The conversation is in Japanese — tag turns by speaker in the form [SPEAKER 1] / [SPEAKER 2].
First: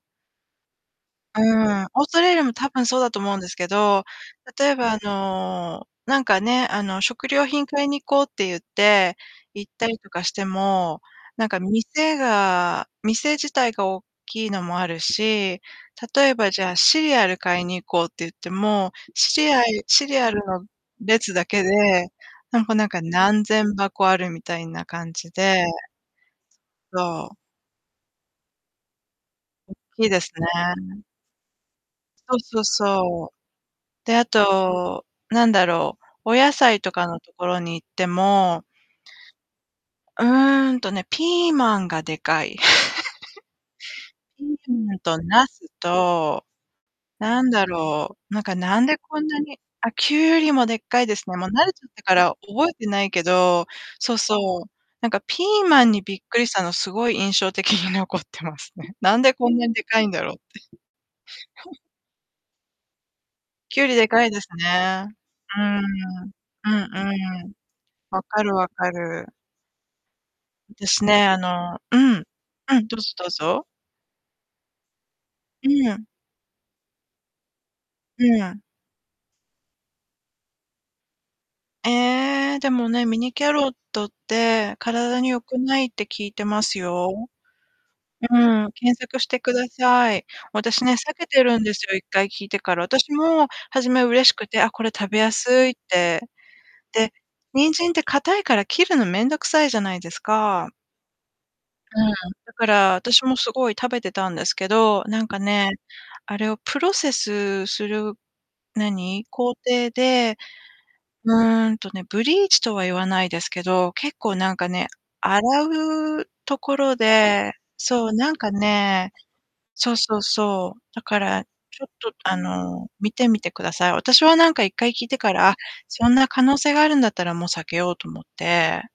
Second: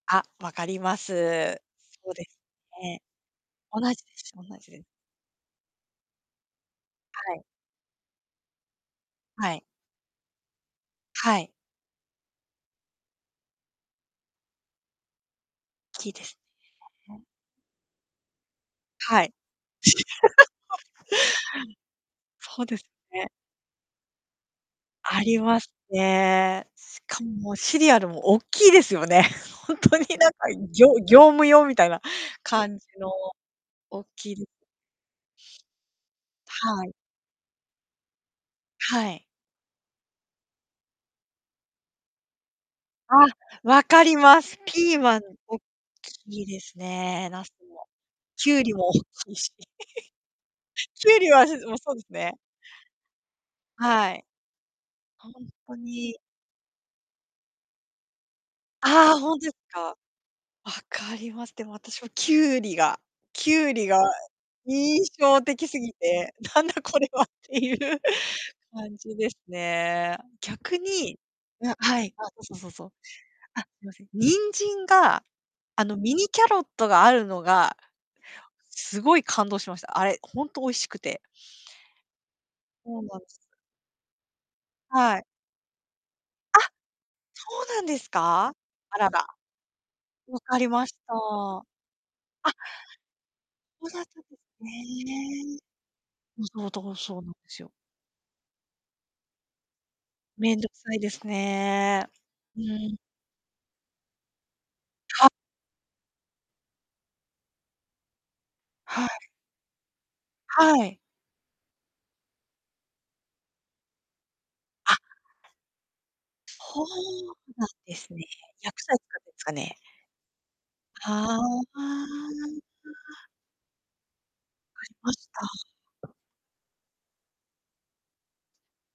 [SPEAKER 1] あ、分かります。
[SPEAKER 2] うーん、オース
[SPEAKER 1] そ
[SPEAKER 2] ト
[SPEAKER 1] で
[SPEAKER 2] ラ
[SPEAKER 1] す
[SPEAKER 2] リアも多分そう
[SPEAKER 1] ね。
[SPEAKER 2] だと思うんですけ
[SPEAKER 1] 同
[SPEAKER 2] ど、
[SPEAKER 1] じです同
[SPEAKER 2] 例
[SPEAKER 1] じ
[SPEAKER 2] え
[SPEAKER 1] で
[SPEAKER 2] ばあのなんかね、あの食
[SPEAKER 1] はい。
[SPEAKER 2] 料品買いに行こうって言って
[SPEAKER 1] はい。
[SPEAKER 2] 行ったりとかしても、
[SPEAKER 1] は
[SPEAKER 2] なん
[SPEAKER 1] い。
[SPEAKER 2] か店が店自体がおっきいのもあるし、
[SPEAKER 1] きいで
[SPEAKER 2] 例え
[SPEAKER 1] す
[SPEAKER 2] ばじゃあシ
[SPEAKER 1] ね。
[SPEAKER 2] リ
[SPEAKER 1] はいはい。
[SPEAKER 2] アル買いに行こうって言っても、
[SPEAKER 1] はい。
[SPEAKER 2] シリアシリアルの 列だけでな
[SPEAKER 1] そう
[SPEAKER 2] んか
[SPEAKER 1] です
[SPEAKER 2] なんか
[SPEAKER 1] ね。
[SPEAKER 2] 何千箱あるみたいな感
[SPEAKER 1] あ
[SPEAKER 2] じ
[SPEAKER 1] りま
[SPEAKER 2] で
[SPEAKER 1] すね。しか
[SPEAKER 2] そ
[SPEAKER 1] も、
[SPEAKER 2] う。
[SPEAKER 1] もうシリアルもおっきいですよね。ほ
[SPEAKER 2] おっ
[SPEAKER 1] んとに
[SPEAKER 2] きいで
[SPEAKER 1] なん
[SPEAKER 2] す
[SPEAKER 1] かぎょ
[SPEAKER 2] ね。
[SPEAKER 1] 業務用みたいな
[SPEAKER 2] そっそっ
[SPEAKER 1] 感じの
[SPEAKER 2] そう。
[SPEAKER 1] おっ
[SPEAKER 2] で、あ
[SPEAKER 1] きい
[SPEAKER 2] と、何だろう、お野菜
[SPEAKER 1] は
[SPEAKER 2] と
[SPEAKER 1] い。
[SPEAKER 2] かのところに行っても
[SPEAKER 1] はい。
[SPEAKER 2] うーんとね、ピーマンがでかい。
[SPEAKER 1] あ、分かり ま
[SPEAKER 2] ピ
[SPEAKER 1] す。
[SPEAKER 2] ーマ
[SPEAKER 1] ピ
[SPEAKER 2] ン
[SPEAKER 1] ー
[SPEAKER 2] と
[SPEAKER 1] マン
[SPEAKER 2] 茄
[SPEAKER 1] 大
[SPEAKER 2] 子
[SPEAKER 1] き
[SPEAKER 2] と、
[SPEAKER 1] いですね、
[SPEAKER 2] な
[SPEAKER 1] 茄
[SPEAKER 2] ん
[SPEAKER 1] 子
[SPEAKER 2] だ
[SPEAKER 1] も。
[SPEAKER 2] ろう、なん
[SPEAKER 1] き
[SPEAKER 2] か
[SPEAKER 1] ゅうり
[SPEAKER 2] なん
[SPEAKER 1] もおっ
[SPEAKER 2] でこん
[SPEAKER 1] きい
[SPEAKER 2] な
[SPEAKER 1] し。
[SPEAKER 2] に、あ、きゅうりもでっ か
[SPEAKER 1] き
[SPEAKER 2] い
[SPEAKER 1] ゅ
[SPEAKER 2] で
[SPEAKER 1] う
[SPEAKER 2] す
[SPEAKER 1] り
[SPEAKER 2] ね。も
[SPEAKER 1] は
[SPEAKER 2] う
[SPEAKER 1] そ、
[SPEAKER 2] 慣れ
[SPEAKER 1] もう
[SPEAKER 2] ちゃっ
[SPEAKER 1] そうで
[SPEAKER 2] た
[SPEAKER 1] す
[SPEAKER 2] から
[SPEAKER 1] ね。
[SPEAKER 2] 覚えてないけど、
[SPEAKER 1] は
[SPEAKER 2] そう
[SPEAKER 1] い。
[SPEAKER 2] そう。なんか
[SPEAKER 1] ほ
[SPEAKER 2] ピ
[SPEAKER 1] ん
[SPEAKER 2] ー
[SPEAKER 1] と
[SPEAKER 2] マンにび
[SPEAKER 1] に。
[SPEAKER 2] っくりしたのすごい印象的に残ってますね。
[SPEAKER 1] あ
[SPEAKER 2] な
[SPEAKER 1] あ、
[SPEAKER 2] んで
[SPEAKER 1] ほんとで
[SPEAKER 2] こ
[SPEAKER 1] す
[SPEAKER 2] んなにで
[SPEAKER 1] か。
[SPEAKER 2] かいんだろうって。
[SPEAKER 1] 分かります。でも 私はきゅうりがきゅう
[SPEAKER 2] きゅう
[SPEAKER 1] り
[SPEAKER 2] り
[SPEAKER 1] が
[SPEAKER 2] でかいです
[SPEAKER 1] 印
[SPEAKER 2] ね。
[SPEAKER 1] 象
[SPEAKER 2] うー
[SPEAKER 1] 的す
[SPEAKER 2] ん、
[SPEAKER 1] ぎて、なん
[SPEAKER 2] うん
[SPEAKER 1] だこれはっ
[SPEAKER 2] うん。
[SPEAKER 1] ていう
[SPEAKER 2] 分かる分か
[SPEAKER 1] 感じで
[SPEAKER 2] る。
[SPEAKER 1] すね。逆
[SPEAKER 2] です
[SPEAKER 1] に
[SPEAKER 2] ね、あ
[SPEAKER 1] あ、
[SPEAKER 2] のう
[SPEAKER 1] はい、あ、
[SPEAKER 2] ん
[SPEAKER 1] どうぞどう
[SPEAKER 2] うん、
[SPEAKER 1] ぞ。
[SPEAKER 2] どうぞどう
[SPEAKER 1] あ、
[SPEAKER 2] ぞ。
[SPEAKER 1] すいません、人参が、
[SPEAKER 2] う
[SPEAKER 1] あの、
[SPEAKER 2] ん。
[SPEAKER 1] ミニキャロットがあるのが、
[SPEAKER 2] うん。
[SPEAKER 1] すごい感動しました。あれ、ほんと美味しくて。
[SPEAKER 2] ええ、でも
[SPEAKER 1] そう
[SPEAKER 2] ね、
[SPEAKER 1] な
[SPEAKER 2] ミ
[SPEAKER 1] んです。
[SPEAKER 2] ニキャロットって
[SPEAKER 1] は
[SPEAKER 2] 体
[SPEAKER 1] い。
[SPEAKER 2] に良くないって聞いて
[SPEAKER 1] あ、
[SPEAKER 2] ますよ。
[SPEAKER 1] そうなんです
[SPEAKER 2] う
[SPEAKER 1] か。
[SPEAKER 2] ん、検
[SPEAKER 1] あら
[SPEAKER 2] 索
[SPEAKER 1] ら。
[SPEAKER 2] してください。
[SPEAKER 1] 分かり
[SPEAKER 2] 私
[SPEAKER 1] ま
[SPEAKER 2] ね、
[SPEAKER 1] し
[SPEAKER 2] 避
[SPEAKER 1] た。
[SPEAKER 2] けてるん
[SPEAKER 1] あ
[SPEAKER 2] ですよ、1回聞いてから。私も
[SPEAKER 1] そ
[SPEAKER 2] 初
[SPEAKER 1] うだ
[SPEAKER 2] め
[SPEAKER 1] ったん
[SPEAKER 2] 嬉
[SPEAKER 1] で
[SPEAKER 2] しくて、
[SPEAKER 1] す
[SPEAKER 2] あ、これ食べやす
[SPEAKER 1] ね。
[SPEAKER 2] いって。
[SPEAKER 1] うん、そう、だから
[SPEAKER 2] で、
[SPEAKER 1] そうなんですよ。
[SPEAKER 2] 人参って硬いから切るの面倒くさいじゃないです
[SPEAKER 1] めんど
[SPEAKER 2] か。
[SPEAKER 1] くさいです
[SPEAKER 2] う
[SPEAKER 1] ね。
[SPEAKER 2] ーん。だ
[SPEAKER 1] う
[SPEAKER 2] から
[SPEAKER 1] ん。
[SPEAKER 2] 私もすごい食べてたんですけど、なん
[SPEAKER 1] は
[SPEAKER 2] かね、あれをプロセスする、な
[SPEAKER 1] はい。
[SPEAKER 2] に、工程で、
[SPEAKER 1] はい。
[SPEAKER 2] うーんとね、ブリーチとは言わないですけど、結構なんかね、
[SPEAKER 1] あ
[SPEAKER 2] 洗うとこ
[SPEAKER 1] そう
[SPEAKER 2] ろで、
[SPEAKER 1] なんで
[SPEAKER 2] そう、
[SPEAKER 1] すね。
[SPEAKER 2] なんか
[SPEAKER 1] 薬剤使
[SPEAKER 2] ね
[SPEAKER 1] ってんすかね。
[SPEAKER 2] そうそうそう。だか
[SPEAKER 1] はあ、わ
[SPEAKER 2] ら、ちょっ
[SPEAKER 1] あ。
[SPEAKER 2] とあの、見てみてください。私はなんかいっ
[SPEAKER 1] 分か
[SPEAKER 2] かい
[SPEAKER 1] り
[SPEAKER 2] 聞い
[SPEAKER 1] ま
[SPEAKER 2] て
[SPEAKER 1] し
[SPEAKER 2] から、あ、
[SPEAKER 1] た。
[SPEAKER 2] そんな可能性があるんだったらもう避けようと思って